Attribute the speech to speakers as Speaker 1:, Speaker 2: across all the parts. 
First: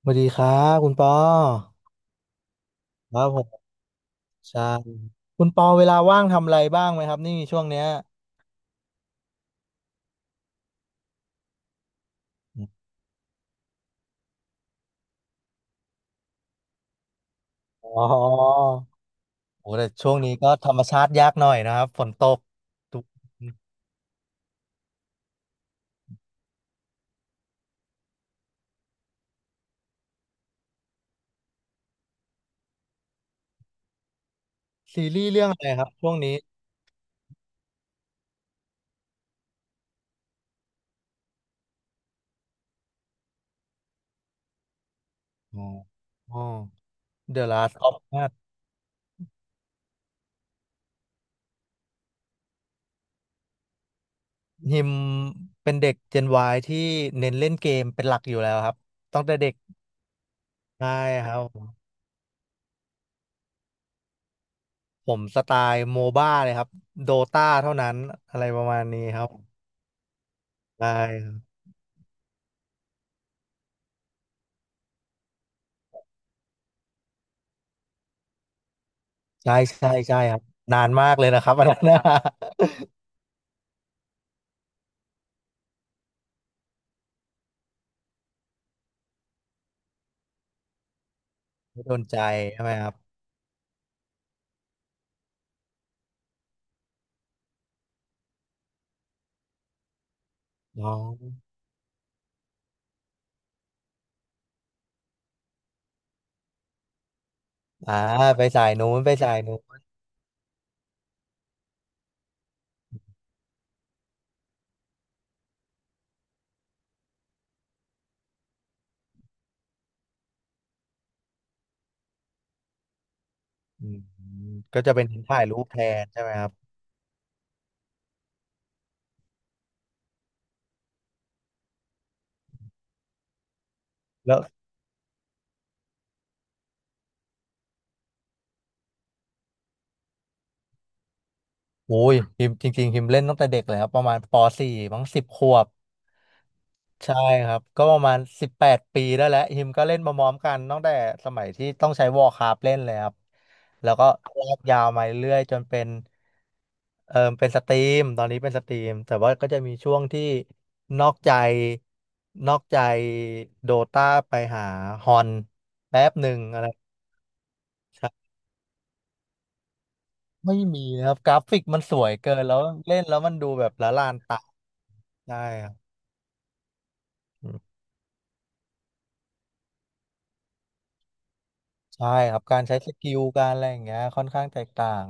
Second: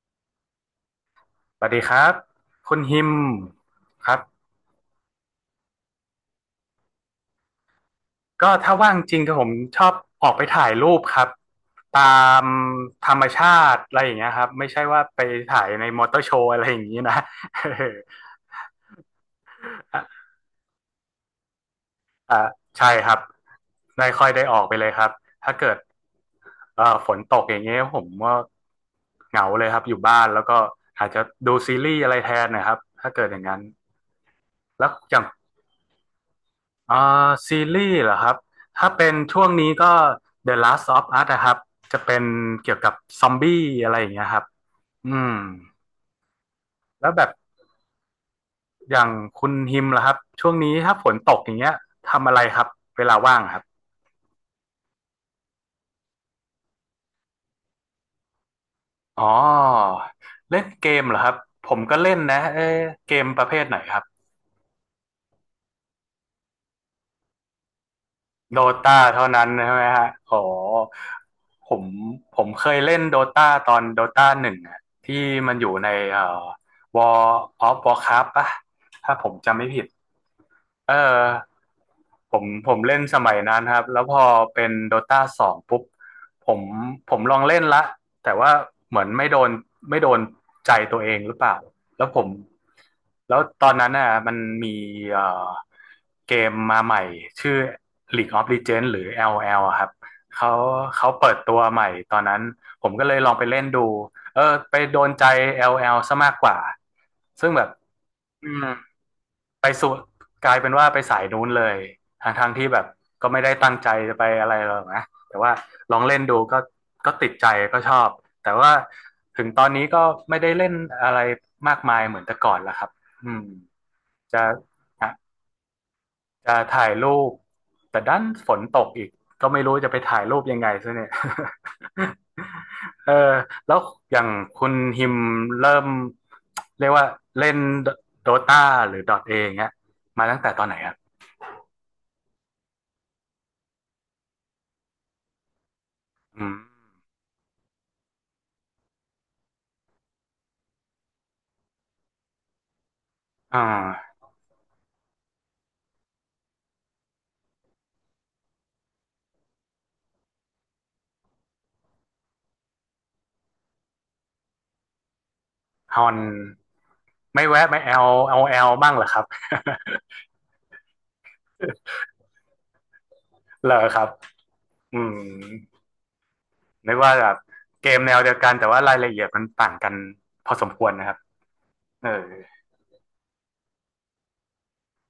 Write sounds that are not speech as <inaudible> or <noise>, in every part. Speaker 1: สวัสดีครับคุณปอ
Speaker 2: สวัสดีครับคุณฮิม
Speaker 1: ครับผม
Speaker 2: ครับ
Speaker 1: ใช่คุณปอเวลาว่างทำอะไรบ้างไหมครับนี่ช่วงเนี้ย
Speaker 2: ก็ถ้าว่างจริงก็ผมชอบออกไปถ่ายรูปครับตามธรรมชาติอะไรอย่างเงี้ยครับไม่ใช่ว่าไปถ่ายในมอเตอร์โชว์อะไรอย่างงี้นะ <laughs>
Speaker 1: อ๋อโอ้แต่ช่ว
Speaker 2: อ่ะ
Speaker 1: งนี้ก็ธรรมชาติยากหน่อยนะครับฝนต
Speaker 2: อ่ะ
Speaker 1: ก
Speaker 2: ใช่
Speaker 1: ทุก
Speaker 2: ครับไม่ค่อยได้ออกไปเลยครับถ้าเกิดฝนตกอย่างเงี้ยผมก็เหงาเลยครับอยู่บ้านแล้วก็อาจจะดูซีรีส์อะไรแทนนะครับถ้าเกิดอย่างนั้นแล้ว
Speaker 1: ซี
Speaker 2: อย่าง
Speaker 1: รีส์เรื่องอะไรครับช่วงนี้
Speaker 2: อ่าซีรีส์เหรอครับถ้าเป็นช่วงนี้ก็ The Last of Us นะครับจะเป็นเกี่ยวกับซอมบี้อะไรอย่างเงี้ยครับอืม
Speaker 1: อ๋ออ๋อ
Speaker 2: แล้วแบบ
Speaker 1: The Last of Us
Speaker 2: อย่างคุณฮิมล่ะครับช่วงนี้ถ้าฝนตกอย่างเงี้ยทำอะไรครับเวลาว่างครับ
Speaker 1: ฮิมเป็นเด็ก Gen Y ที่เน้นเล่นเกมเป็นหลักอยู่แล้วครับตั้
Speaker 2: อ๋
Speaker 1: ง
Speaker 2: อ
Speaker 1: แต่เด็ก
Speaker 2: เล่นเก
Speaker 1: ใช่
Speaker 2: มเหรอค
Speaker 1: ค
Speaker 2: รับ
Speaker 1: รั
Speaker 2: ผ
Speaker 1: บ
Speaker 2: มก็เล่นนะเอ๊ะเกมประเภทไหนครับ
Speaker 1: ผมสไตล์โมบ้าเลยครับโดตาเท่านั้นอะไร
Speaker 2: โด
Speaker 1: ประมาณ
Speaker 2: ตา
Speaker 1: นี้ครั
Speaker 2: เท่า
Speaker 1: บ
Speaker 2: นั้นใช่ไหมฮะขอ
Speaker 1: ได้
Speaker 2: ผมผมเคยเล่นโดตาตอนโดตาหนึ่งอะที่มันอยู่ในWar of Warcraft ปะถ้าผม
Speaker 1: ใช่
Speaker 2: จำไม่ผิด
Speaker 1: ใช่ใช่ครับนาน
Speaker 2: เออ
Speaker 1: มากเลยนะครับอันนั้นนะ
Speaker 2: ผมเล่นสมัยนั้นครับแล้วพอเป็นโดตาสองปุ๊บผมผมลองเล่นละแต่ว่าเหมือนไม่โดนไม่โดนใจตัวเองหรือเปล่า
Speaker 1: <laughs> ไม่โดน
Speaker 2: แล้วผ
Speaker 1: ใจ
Speaker 2: ม
Speaker 1: ใช่ไหมครับ
Speaker 2: แล้วตอนนั้นน่ะมันมีเอ่อเกมมาใหม่ชื่อ League of Legends หรือ l l อลอะครับเขา
Speaker 1: น้อ
Speaker 2: เขา
Speaker 1: ง
Speaker 2: เปิดตัวใหม่ตอนนั้นผมก็เลยลองไปเล่นดูเออไปโดนใจ l l ซะมากกว่าซึ่งแบบ
Speaker 1: อ่าไป
Speaker 2: อื
Speaker 1: สา
Speaker 2: ม
Speaker 1: ยนู้นไปสายนู้
Speaker 2: ไป
Speaker 1: น
Speaker 2: ส่วนกลายเป็นว่าไปสายนู้นเลยทางทางๆที่แบบก็ไม่ได้ตั้งใจจะไปอะไรหรอกนะแต่ว่าลองเล่นดูก็ติดใจก็ชอบแต่ว่าถึงตอนนี้ก็ไม่ได้เล่นอะไรมากมายเหมือนแต่ก่อนแล้วครับอืม
Speaker 1: อืม
Speaker 2: จะ
Speaker 1: ก็จะเป็นถ่ายรูปแทนใช่ไหมครับ
Speaker 2: จะถ่ายรูปแต่ด้านฝนตกอีกก็ไม่รู้จะไปถ่ายรูปยังไงซะเนี่ย <laughs> เออแล้วอย่าง
Speaker 1: แล้ว
Speaker 2: คุณฮิมเริ่มเรียกว่าเล่นโดตาหรือดอทเอย่างเงี้ยมาตั้งแต่ตอนไหนครับ
Speaker 1: โอ้ยฮิมจริงๆฮิมเล่นตั้งแต่เด็กเลยครับประมาณปสี่มั้งสิบขวบ
Speaker 2: อืม
Speaker 1: ใช่ครับก็ประมาณ18 ปีได้แล้วฮิมก็เล่นมาพร้อมกันตั้งแต่สมัยที่ต้องใช้วอ r c คราฟเล่นเลยครับ
Speaker 2: อ่า
Speaker 1: แล้วก็ลากยาวมาเรื่อยๆจนเป็นเป็นสตรีมตอนนี้เป็นสตรีมแต่ว่าก็จะมีช่วงที่นอกใจนอกใจโดตาไปหาฮอน
Speaker 2: ฮ
Speaker 1: แป๊
Speaker 2: อ
Speaker 1: บ
Speaker 2: น
Speaker 1: หนึ่งอะไร
Speaker 2: ไม่แวะไม่แอลเอาแอลบ้างเหรอครับ
Speaker 1: ไม่มีนะครับกราฟิกมันสวยเกินแล้วเล่นแล้วมันดู
Speaker 2: <laughs>
Speaker 1: แบ
Speaker 2: เหร
Speaker 1: บ
Speaker 2: อ
Speaker 1: ละ
Speaker 2: ครับ
Speaker 1: ลานตา
Speaker 2: อืม
Speaker 1: ได้ครับ
Speaker 2: นึกว่าแบบ
Speaker 1: อืม
Speaker 2: เกมแนวเดียวกันแต่ว่ารายละเอียดมันต่างกันพอสมควรนะครับ
Speaker 1: ใช่
Speaker 2: เออ
Speaker 1: ครับการใช้สกิลการอะไรอย่างเงี้ยค่อนข้างแตกต่าง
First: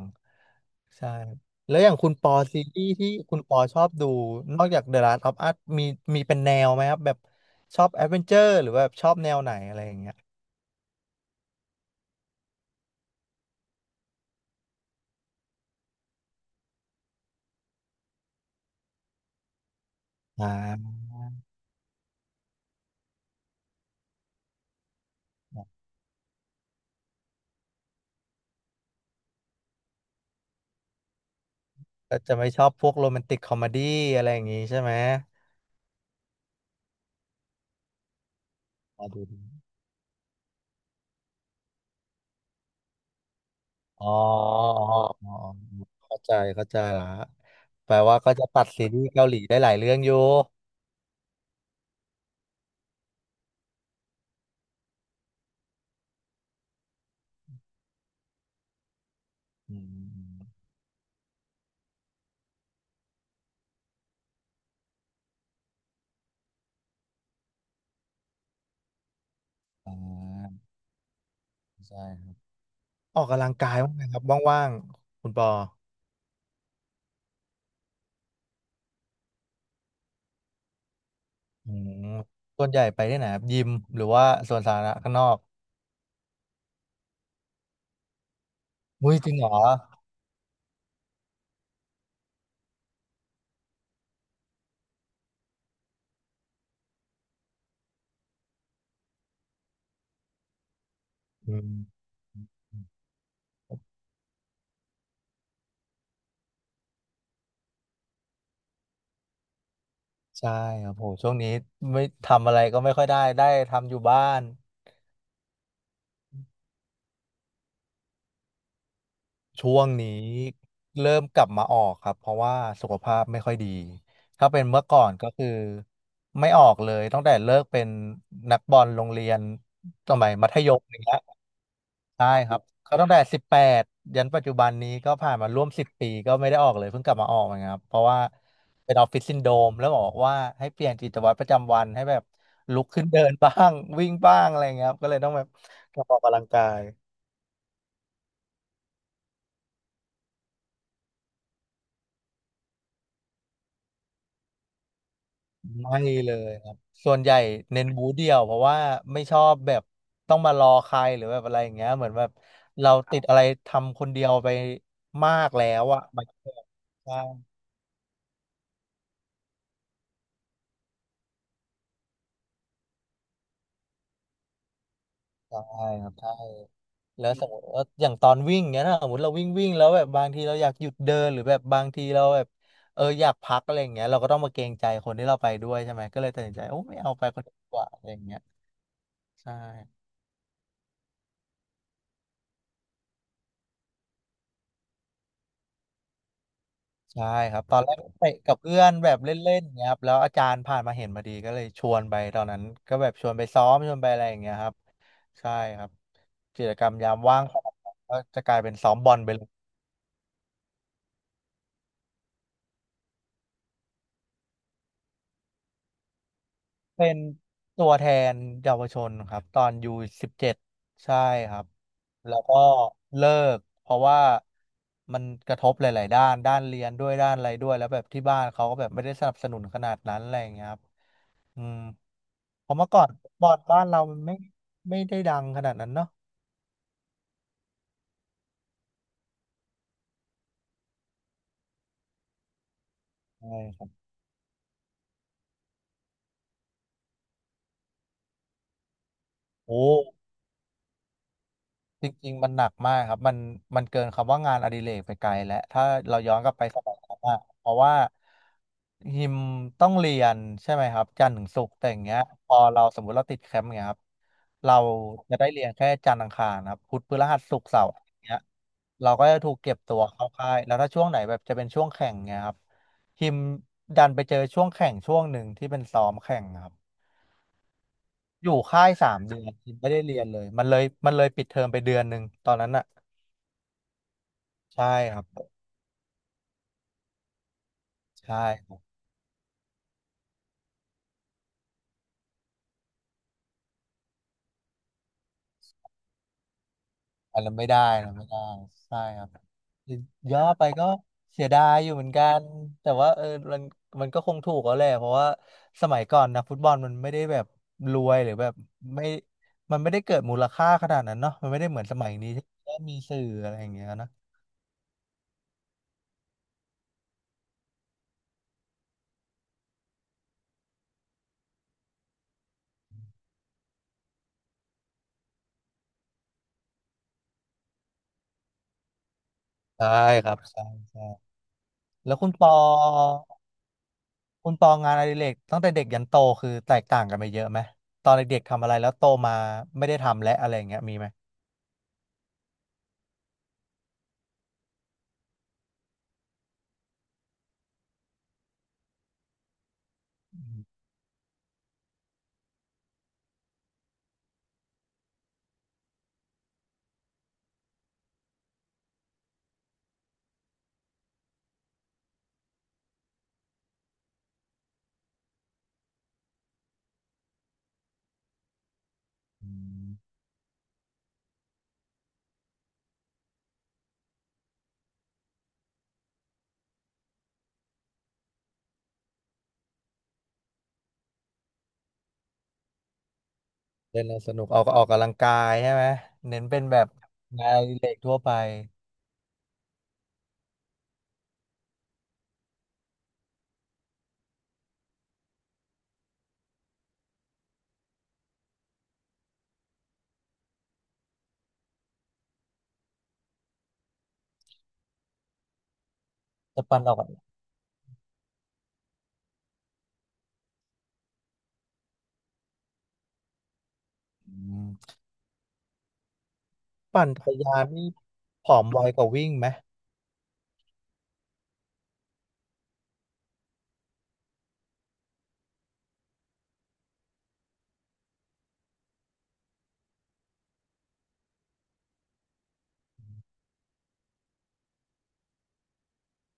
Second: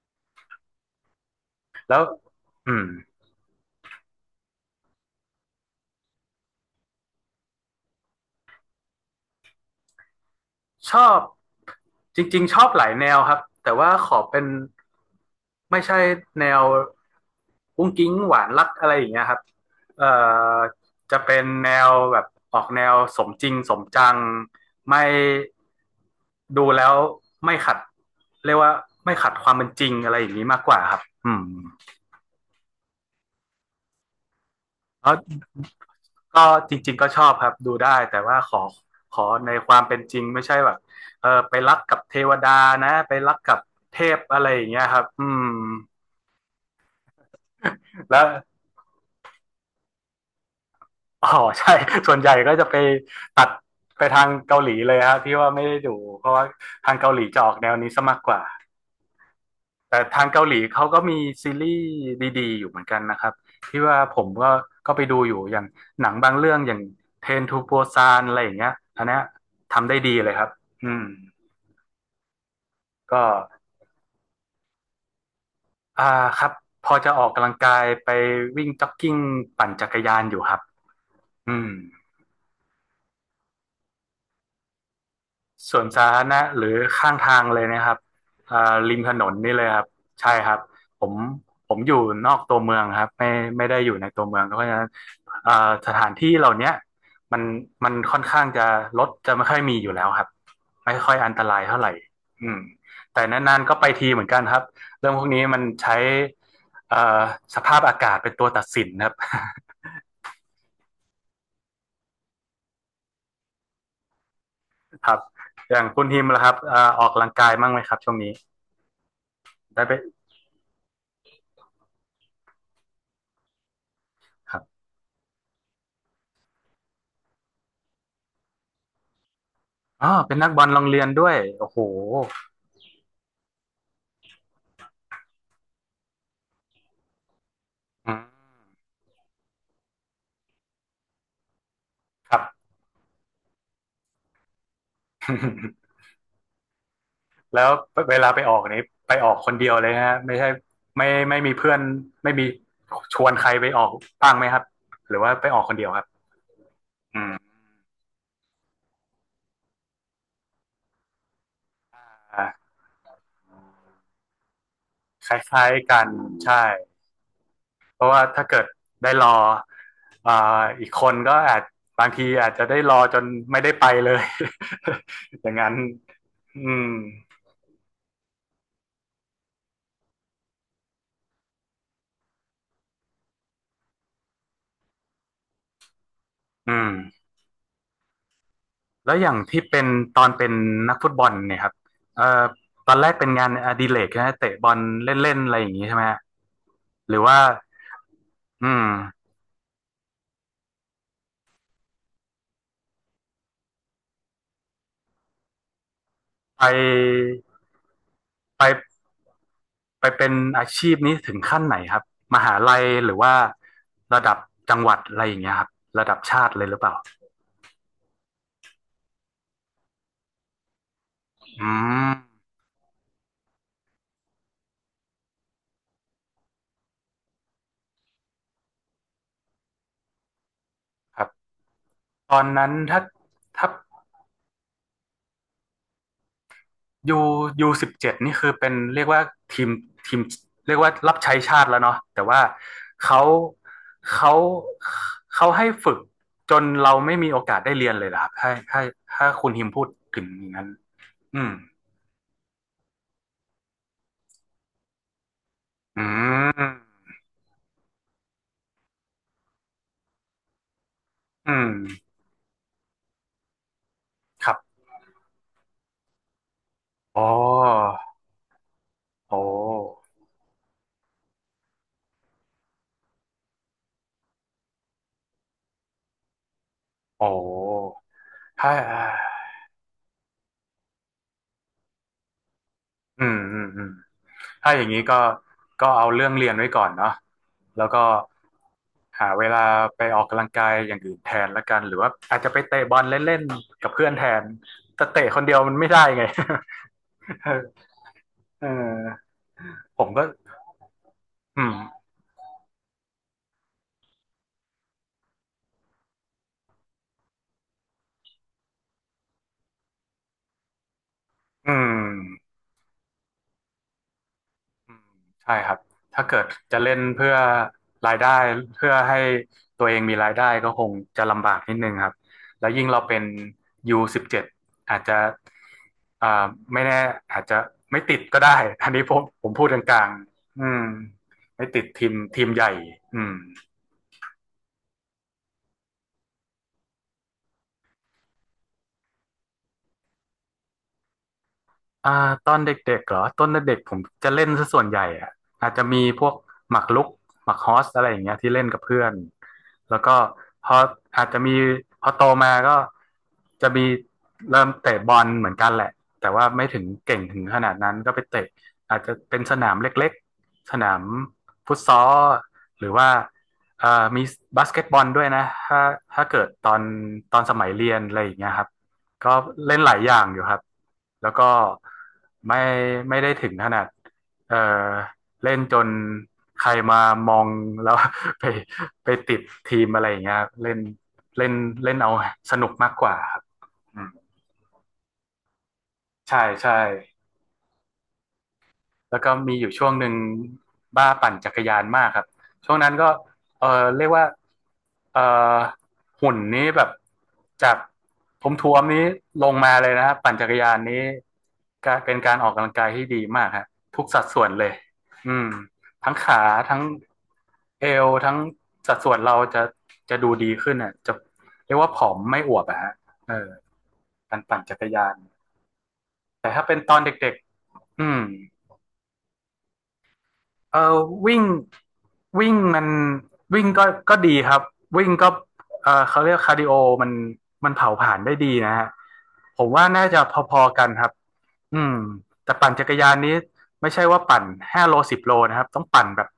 Speaker 1: ใช่ครับแล้วอย่า
Speaker 2: แล้
Speaker 1: ง
Speaker 2: ว
Speaker 1: คุณปอซี
Speaker 2: อื
Speaker 1: รี
Speaker 2: ม
Speaker 1: ส์ที่คุณปอชอบดูนอกจาก The Last of Us มีมีเป็นแนวไหมครับแบบชอบแอดเวนเจอร์หรือว่าแบบชอบแนวไหนอะไรอย่างเงี้ย
Speaker 2: ชอบจริงๆชอบหลายแนวครับแต่ว่าขอเป็นไม่ใช่แนวกุ้งกิ๊งหวานรักอะไรอย่างเงี้ยครับเอ่
Speaker 1: อ่า
Speaker 2: อจะเป็นแนวแบบออกแนวสมจริงสมจังไม่ดูแล้วไม่ขัดเรียกว่าไม่ขัดความเป็นจริงอะไรอย่างนี้มากกว่าครับอืม
Speaker 1: ก็จะไม่ชอบพวกโรแมนติกคอมเมดี้อะไรอย่างงี้ใช่ไหม
Speaker 2: ก็ก็จริงๆก็ชอบครับดูได้แต่ว่าขอ
Speaker 1: อ๋อ
Speaker 2: ข
Speaker 1: ดู
Speaker 2: อ
Speaker 1: ดู
Speaker 2: ในความเป็นจริงไม่ใช่แบบเออไปรักกับเทวดานะไปรักกับเท
Speaker 1: อ๋อ
Speaker 2: พอะไรอย่างเงี้
Speaker 1: อ๋
Speaker 2: ยค
Speaker 1: อ
Speaker 2: รับอื
Speaker 1: อ๋อ
Speaker 2: ม
Speaker 1: เข้าใจเข้าใจละแปลว่า
Speaker 2: แล้ว
Speaker 1: ก็จะตัดซีรีส์เกาหลีได้หลายเรื่องอยู่
Speaker 2: อ๋อใช่ <laughs> ส่วนใหญ่ก็จะไปตัดไปทางเกาหลีเลยครับที่ว่าไม่ได้ดูเพราะว่าทางเกาหลีจะออกแนวนี้ซะมากกว่า
Speaker 1: อื
Speaker 2: แต่ทางเกาห
Speaker 1: ม
Speaker 2: ลีเขาก็มีซีรีส์ดีๆอยู่เหมือนกันนะครับที่ว่าผมก็ไปดูอยู่อย่างหนังบางเรื่องอย่างเทรนทูโปซานอะไรอย่างเงี้ยอันเนี้ยทำ
Speaker 1: อม
Speaker 2: ได้ดีเลยครับ
Speaker 1: อ่า
Speaker 2: อืม
Speaker 1: ใช่ครับ ออ
Speaker 2: ก็
Speaker 1: กกำลังกายบ้างไหมครับว่างๆคุณปอ
Speaker 2: อ่าครับพอจะออกกำลังกายไปวิ่งจ็อกกิ้งปั่นจักรยานอยู่ครับอืม
Speaker 1: อืมส่วนใหญ่ไปที่ไหนครับยิมหรือว่าสวนสาธารณะข้างนอก
Speaker 2: สวนสาธารณะหรือข้างทางเลยนะครับอ่าริมถ
Speaker 1: มุ้ย
Speaker 2: น
Speaker 1: จ
Speaker 2: น
Speaker 1: ริงเหร
Speaker 2: นี่
Speaker 1: อ
Speaker 2: เลยครับใช่ครับผมผมอยู่นอกตัวเมืองครับไม่ไม่ได้อยู่ในตัวเมืองเพราะฉะนั้นอ่าสถานที่เหล่าเนี้ยมันมันค่อนข้างจะรถจะไม่ค่อยมีอยู่แล้วครับไม่ค่อยอันต
Speaker 1: อื
Speaker 2: ราย
Speaker 1: ม
Speaker 2: เท่าไหร่อืมแต่นานๆก็ไปทีเหมือนกันครับเรื่องพวกนี้มันใช้เอ่อสภาพอากาศเป็นตัวตัดสินครับ <laughs>
Speaker 1: ใช่ครับโหช่วงนี้ไม่ทำอะไรก็ไม่ค่อยได้ได้ทำอยู่บ้าน
Speaker 2: ครับอย่างคุณฮิมล่ะครับออกกำลังกายบ้างไหมครับช่วงนี้
Speaker 1: ช่
Speaker 2: ได้
Speaker 1: วง
Speaker 2: ไป
Speaker 1: นี้เริ่มกลับมาออกครับเพราะว่าสุขภาพไม่ค่อยดีถ้า
Speaker 2: ครั
Speaker 1: เป็นเมื่
Speaker 2: บ
Speaker 1: อก่อนก็คือไม่ออกเลยตั้งแต่เลิกเป็นนักบอลโรงเรียน
Speaker 2: อ๋
Speaker 1: ส
Speaker 2: อ
Speaker 1: มัย
Speaker 2: เป็นนั
Speaker 1: มั
Speaker 2: ก
Speaker 1: ธ
Speaker 2: บอล
Speaker 1: ย
Speaker 2: โร
Speaker 1: ม
Speaker 2: ง
Speaker 1: อ
Speaker 2: เรี
Speaker 1: ย่าง
Speaker 2: ยน
Speaker 1: เงี้ย
Speaker 2: ด้วยโอ้โห
Speaker 1: ใช่ครับเขาตั้งแต่สิบแปดยันปัจจุบันนี้ก็ผ่านมาร่วม10 ปีก็ไม่ได้ออกเลยเพิ่งกลับมาออกนะครับเพราะ
Speaker 2: อื
Speaker 1: ว่า
Speaker 2: ม
Speaker 1: เป็นออฟฟิศซินโดรมแล้วบอกว่าให้เปลี่ยนกิจวัตรประจำวันให้แบบ
Speaker 2: ครับ
Speaker 1: ลุกขึ้นเดินบ้าง <laughs> วิ่งบ้างอะไรเงี้ยครับก็เลยต้องแบบ
Speaker 2: <laughs>
Speaker 1: กลับมาออกกำลังกาย
Speaker 2: แล้วเวลาไปออกนี้ไปออกคนเดียวเลยฮะไม่ใช่ไม่ไม่มีเพื่อนไม่มีชวนใครไปออกบ้างไหมครับหรือว่าไปออกคนเดียว
Speaker 1: ไม่
Speaker 2: ครับ
Speaker 1: เลยครับส่ว
Speaker 2: อื
Speaker 1: นใหญ่
Speaker 2: ม
Speaker 1: เน้นบูธเดียวเพราะว่าไม่ชอบแบบต้องมารอใครหรือแบบอะไรอย่างเงี้ยเหมือนแบบ
Speaker 2: อ่า
Speaker 1: เราติดอะไรทำคนเดียวไป
Speaker 2: ค
Speaker 1: มากแล้
Speaker 2: ล้าย
Speaker 1: ว
Speaker 2: ๆกั
Speaker 1: อะ
Speaker 2: น
Speaker 1: มันก็
Speaker 2: ใช่
Speaker 1: ใช่
Speaker 2: เพราะว่าถ้าเกิดได้รออ่าอีกคนก็อาจบางทีอาจจะได้รอจนไม่ได้ไปเลย <laughs> อย่างนั้น
Speaker 1: ใช่ครับใช่
Speaker 2: อืม
Speaker 1: แล้วสมมติว่าอย่างตอนวิ่งเนี้ยนะสมมติเราวิ่งวิ่งแล้วแบบบางทีเราอยากหยุดเดินหรือแบบบางทีเราแบบอยากพักอะไรอย่างเงี้ยเราก็ต้องมาเกรงใจคนที่เราไปด้วยใช่ไหมก็เลยตัดสินใจ
Speaker 2: อื
Speaker 1: โอ้ไม่เอาไป
Speaker 2: ม
Speaker 1: คนเดียวดีกว่าอะไรอย่างเงี้ย
Speaker 2: แล้วอย่าง
Speaker 1: ใช่
Speaker 2: ที่เป็นตอนเป็นนักฟุตบอลเนี่ยครับเอ่อตอนแรกเป็นงานอดิเรกใช่ไหมเตะบอลเล่นๆอะไรอย่างนี้ใช่ไหมฮะหรือ
Speaker 1: ใช่
Speaker 2: ว่า
Speaker 1: ครับตอนแรกไปกับ
Speaker 2: อื
Speaker 1: เพื่อนแบบ
Speaker 2: ม
Speaker 1: เล่นๆเงี้ยครับแล้วอาจารย์ผ่านมาเห็นมาดีก็เลยชวนไปตอนนั้นก็แบบชวนไปซ้อมชวนไปอะไรอย่างเงี้ยครับใช่ครับ
Speaker 2: ไ
Speaker 1: กิจกรรมยาม
Speaker 2: ป
Speaker 1: ว่างก็จะกลายเป็น
Speaker 2: ไป
Speaker 1: ซ้อมบอลไปเลย
Speaker 2: ไปเป็นอาชีพนี้ถึงขั้นไหนครับมหาลัยหรือว่าระดับจังหวัดอะไรอย่างเงี้ยครับระดับชาติเลยหรือเปล่า
Speaker 1: เป็นตัวแทนเยาวชนครับตอนยู17ใช่ครับ
Speaker 2: อืม
Speaker 1: แล้วก็เลิกเพราะว่ามันกระทบหลายๆด้านด้านเรียนด้วยด้านอะไรด้วยแล้วแบบที่บ้านเขาก็แบบไม่ได้สนับสนุนขนาดนั้นอะไรอย่างเงี้ยครับ
Speaker 2: ครับ
Speaker 1: อืม
Speaker 2: ตอน
Speaker 1: เพ
Speaker 2: นั้น
Speaker 1: ราะเมื่อก่
Speaker 2: ถ้า
Speaker 1: อนบอร์ด
Speaker 2: ถ้า
Speaker 1: บ้านเรามันไม่ได้ดังขนาดนั้นเนาะ
Speaker 2: ยูยู17นี่คือเป็นเรียกว่าทีมทีมเรียกว่ารับใช้ชาติแล้วเนาะแต่ว่าเขา
Speaker 1: ใช่ครับ
Speaker 2: เขาเขาให้ฝึกจนเราไม่มีโอกาสได้เรียนเลยเหรอครับถ้าคุณฮิม
Speaker 1: โอ้
Speaker 2: พูดถึงอย่างนั้นอืม
Speaker 1: จริงๆมันหนักมากครับมันเกินคำว่างานอดิเรกไปไกลแล้วถ้า
Speaker 2: อื
Speaker 1: เราย้อนกลับ
Speaker 2: ม
Speaker 1: ไปสมัยนั้นอะเพราะว่าฮิมต้องเรียนใช่ไหมครับจันทร์ถึง
Speaker 2: อื
Speaker 1: ศุก
Speaker 2: ม
Speaker 1: ร์แต่อย่างเงี้ยพอเราสมมุติเราติดแคมป์เงี้ยครับ
Speaker 2: ครั
Speaker 1: เรา
Speaker 2: บ
Speaker 1: จะได้เรียนแค่จันทร์อังคารครับพุธพ
Speaker 2: อ๋อ
Speaker 1: ฤหัสศุกร์เสาร์อย่างเงี้ยเราก็
Speaker 2: โอ
Speaker 1: จะถูกเก็บตัว
Speaker 2: ้
Speaker 1: เข้าค่ายแล้วถ้าช่วงไหนแบบจะเป็นช่วงแข่งเงี้ยครับฮิมดันไปเจอช่วงแข่งช่วงหนึ่งที่เป็นซ้อมแข่งครับ
Speaker 2: โอ้
Speaker 1: อยู่
Speaker 2: ถ้า
Speaker 1: ค่าย3 เดือนฮิมไม่ได้เรียนเลยมันเลยปิดเทอมไป1 เดือนตอนนั้นอะ
Speaker 2: อืมอืมอืม ถ้าอ
Speaker 1: ใช่
Speaker 2: ย่างนี้
Speaker 1: ค
Speaker 2: ก็
Speaker 1: รับ
Speaker 2: เอาเรื่องเรียนไว้ก่อนเนาะแล้วก็
Speaker 1: ใช่ครับ
Speaker 2: หาเวลาไปออกกำลังกายอย่างอื่นแทนละกันหรือว่าอาจจะไปเตะบอลเล่นๆกับเพื่อนแทนแต่เตะคนเดียวมันไม่ได้ไง
Speaker 1: อันนั้นไม่
Speaker 2: <laughs>
Speaker 1: ได้นะไม่ได้
Speaker 2: เออ
Speaker 1: ใช่ครับ
Speaker 2: ผมก็
Speaker 1: ย่อไปก็เสีย
Speaker 2: อื
Speaker 1: ดายอยู่เหมื
Speaker 2: ม
Speaker 1: อนกันแต่ว่าเออมันมันก็คงถูกแล้วแหละเพราะว่าสมัยก่อนนะฟุตบอลมันไม่ได้แบบรวยหรือแบบไม่มันไม่ได้เกิดมูลค่าขนาดนั้นเนาะมันไม่ได้
Speaker 2: อื
Speaker 1: เหมือนส
Speaker 2: ม
Speaker 1: มัยนี้ที่ก็มีสื่ออะไรอย่างเงี้ยนะ
Speaker 2: อืมใช่ครับถ้าเกิดจะเล่นเพื่อรายได้เพื่อให้ตัวเองมีรายได้ก็คงจะลำบากนิดนึงครับแล้วยิ่งเราเป็น U17 อาจจะอ่าไม่แน่อาจจะไม่ติดก็ได้อันนี้ผมพูดก
Speaker 1: ใช่
Speaker 2: ลาง
Speaker 1: ครับ
Speaker 2: ๆ
Speaker 1: ใช่
Speaker 2: อืม
Speaker 1: ใช่
Speaker 2: ไม่ติดทีม
Speaker 1: แล้วคุณ
Speaker 2: ที
Speaker 1: ป
Speaker 2: ม
Speaker 1: อ
Speaker 2: ใหญ่อืม
Speaker 1: คุณปองานอดิเรกตั้งแต่เด็กยันโตคือแตกต่างกันไปเยอะไหมตอนเด็กๆทำอะไรแล้วโตมาไม่ได้ทำและอะไรอย่างเงี้ยมีไหม
Speaker 2: ตอนเด็กๆเหรอตอนเด็กๆผมจะเล่นซะส่วนใหญ่อะอาจจะมีพวกหมากรุกหมากฮอสอะไรอย่างเงี้ยที่เล่นกับเพื่อนแล้วก็พออาจจะมีพอโตมาก็จะมีเริ่มเตะบอลเหมือนกันแหละแต่ว่าไม่ถึงเก่งถึงขนาดนั้นก็ไปเตะอาจจะเป็นสนามเล็กๆสนามฟุตซอลหรือว่ามีบาสเกตบอลด้วยนะถ้าเกิดตอนสมัยเรียนอะไรอย่างเงี้ยครับ ก็
Speaker 1: อื
Speaker 2: เล่น
Speaker 1: ม
Speaker 2: หลายอย่างอยู่ครับ แล้วก็ไม่ไม่ได้ถึงขนาดเออเล่นจนใครมามองแล้ว <laughs> ไปไปติดทีมอะไรอย่างเงี้ยครับเล่นเล่นเล่นเอาสนุกมากกว่าครับอื
Speaker 1: เล่น
Speaker 2: ม
Speaker 1: แล้วสนุกออกออกกำลังกายใช่ไหม
Speaker 2: ใช่
Speaker 1: เน้นเป็น
Speaker 2: ใช่
Speaker 1: แบบงานอดิเล็กทั่วไป
Speaker 2: แล้วก็มีอยู่ช่วงหนึ่งบ้าปั่นจักรยานมากครับช่วงนั้นก็เออเรียกว่าเออหุ่นนี้แบบจากท้วมๆนี้ลงมาเลยนะครับปั่นจักรยานนี้ก็เป็นการออกกำลังกายที่ดีมากฮะทุกสัดส่วนเลยอืมทั้งขา
Speaker 1: จะ
Speaker 2: ทั้
Speaker 1: ปั่น
Speaker 2: ง
Speaker 1: ออกกำลัง
Speaker 2: เอวทั้งสัดส่วนเราจะดูดีขึ้นอ่ะจะเรียกว่าผอมไม่อวบอะฮะเออ
Speaker 1: อื
Speaker 2: การปั่น
Speaker 1: ม
Speaker 2: จักรยานแต่ถ้าเป็นตอน
Speaker 1: ปั่นจัก
Speaker 2: เด็
Speaker 1: ร
Speaker 2: ก
Speaker 1: ยานนี่
Speaker 2: ๆอืม
Speaker 1: ผอมไวกว่าวิ่งไหม
Speaker 2: เออวิ่งวิ่งมันวิ่งก็ดีครับวิ่งก็เออเขาเรียกคาร์ดิโอมันมันเผาผลาญได้ดีนะฮะผมว่าน่าจะพอๆกันครับอืมแต่ปั่นจักรยานนี้ไม่ใช่ว่าปั่น5 โล 10 โลนะครับต้องปั่นแบบ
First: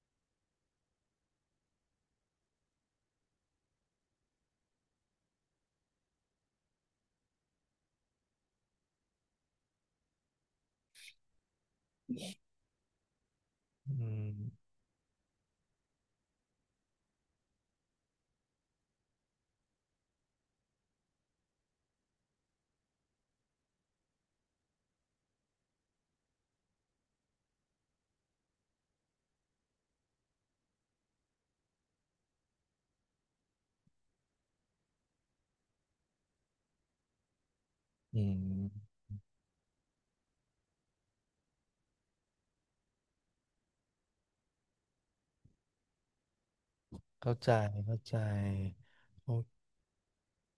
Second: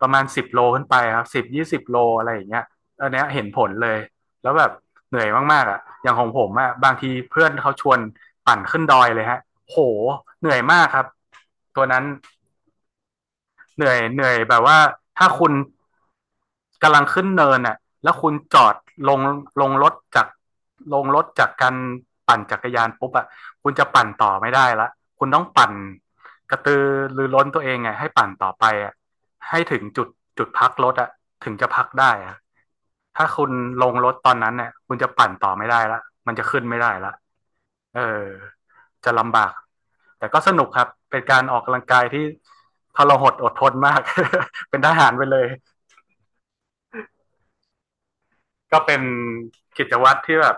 Speaker 2: ประมาณสิบโลขึ้นไปครับ10 20 โลอะไรอย่างเงี้ยอันเนี้ยเห็นผลเลยแล้วแบบเหนื่อยมากๆอ่ะอย่างของผมอ่ะบางทีเพื่อนเขาชวนปั่นขึ้นดอยเลยฮะโหเหนื่อยมากครับตัวนั้น เหนื่
Speaker 1: อื
Speaker 2: อยเหนื่อยแบบ
Speaker 1: ม
Speaker 2: ว่าถ้าคุณกำลังขึ้นเนินอ่ะแล้วคุณจอดลงลงรถจากลงรถจากการปั่นจักรยานปุ๊บอ่ะคุณจะปั่นต่อไม่ได้ละคุณต้องปั่นกระตือรือร้นตัวเองไงให้ปั่นต่อไปอ่ะให้ถึงจุดพักรถอ่ะถึงจะพักได้อ่ะถ้าคุณลงรถตอนนั้นเนี่ยคุณจะปั่นต่อไม่ได้ละมันจะขึ้นไม่ได้ละ เอ
Speaker 1: อื
Speaker 2: อ
Speaker 1: ม
Speaker 2: จะลำบากแต่ก็สนุกครับเป็นการออกกำลังกายที่ทรหดอดทนมาก <laughs> เป็นทหารไปเลย
Speaker 1: เข้าใจเข้าใจ
Speaker 2: ก็เป็น
Speaker 1: โอ้
Speaker 2: กิจวัตรที่แบบ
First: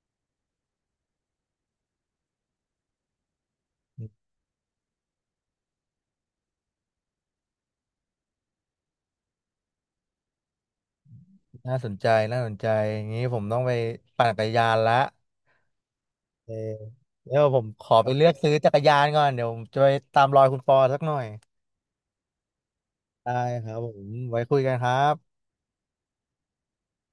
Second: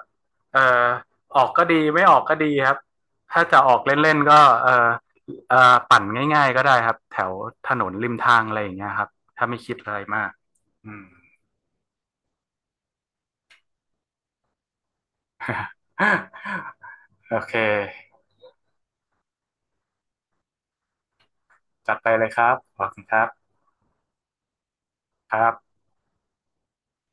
Speaker 2: เออออกก็ดีไม่ออกก็ดีครับถ้าจะออกเล่นๆก็เออเออปั่นง่ายๆก็ได้ครับแถวถนนริมทางอะไรอย่างเงี้ยครับถ้าไม่คิดอะไรมากอืม
Speaker 1: น่าสนใจน่าสนใจอย่างนี้ผมต้องไปปั่นจักรยานละเออ
Speaker 2: <laughs> โอ
Speaker 1: เดี๋ยว
Speaker 2: เค
Speaker 1: ผมขอไปเลือกซื้อจักรยานก่อนเดี๋ยวผมจะไปตามรอยคุณปอสักหน่อย
Speaker 2: จัดไปเลยครับขอบคุณครั
Speaker 1: ได้
Speaker 2: บ
Speaker 1: ครับผมไว้คุยกันครั
Speaker 2: ค
Speaker 1: บ
Speaker 2: รับ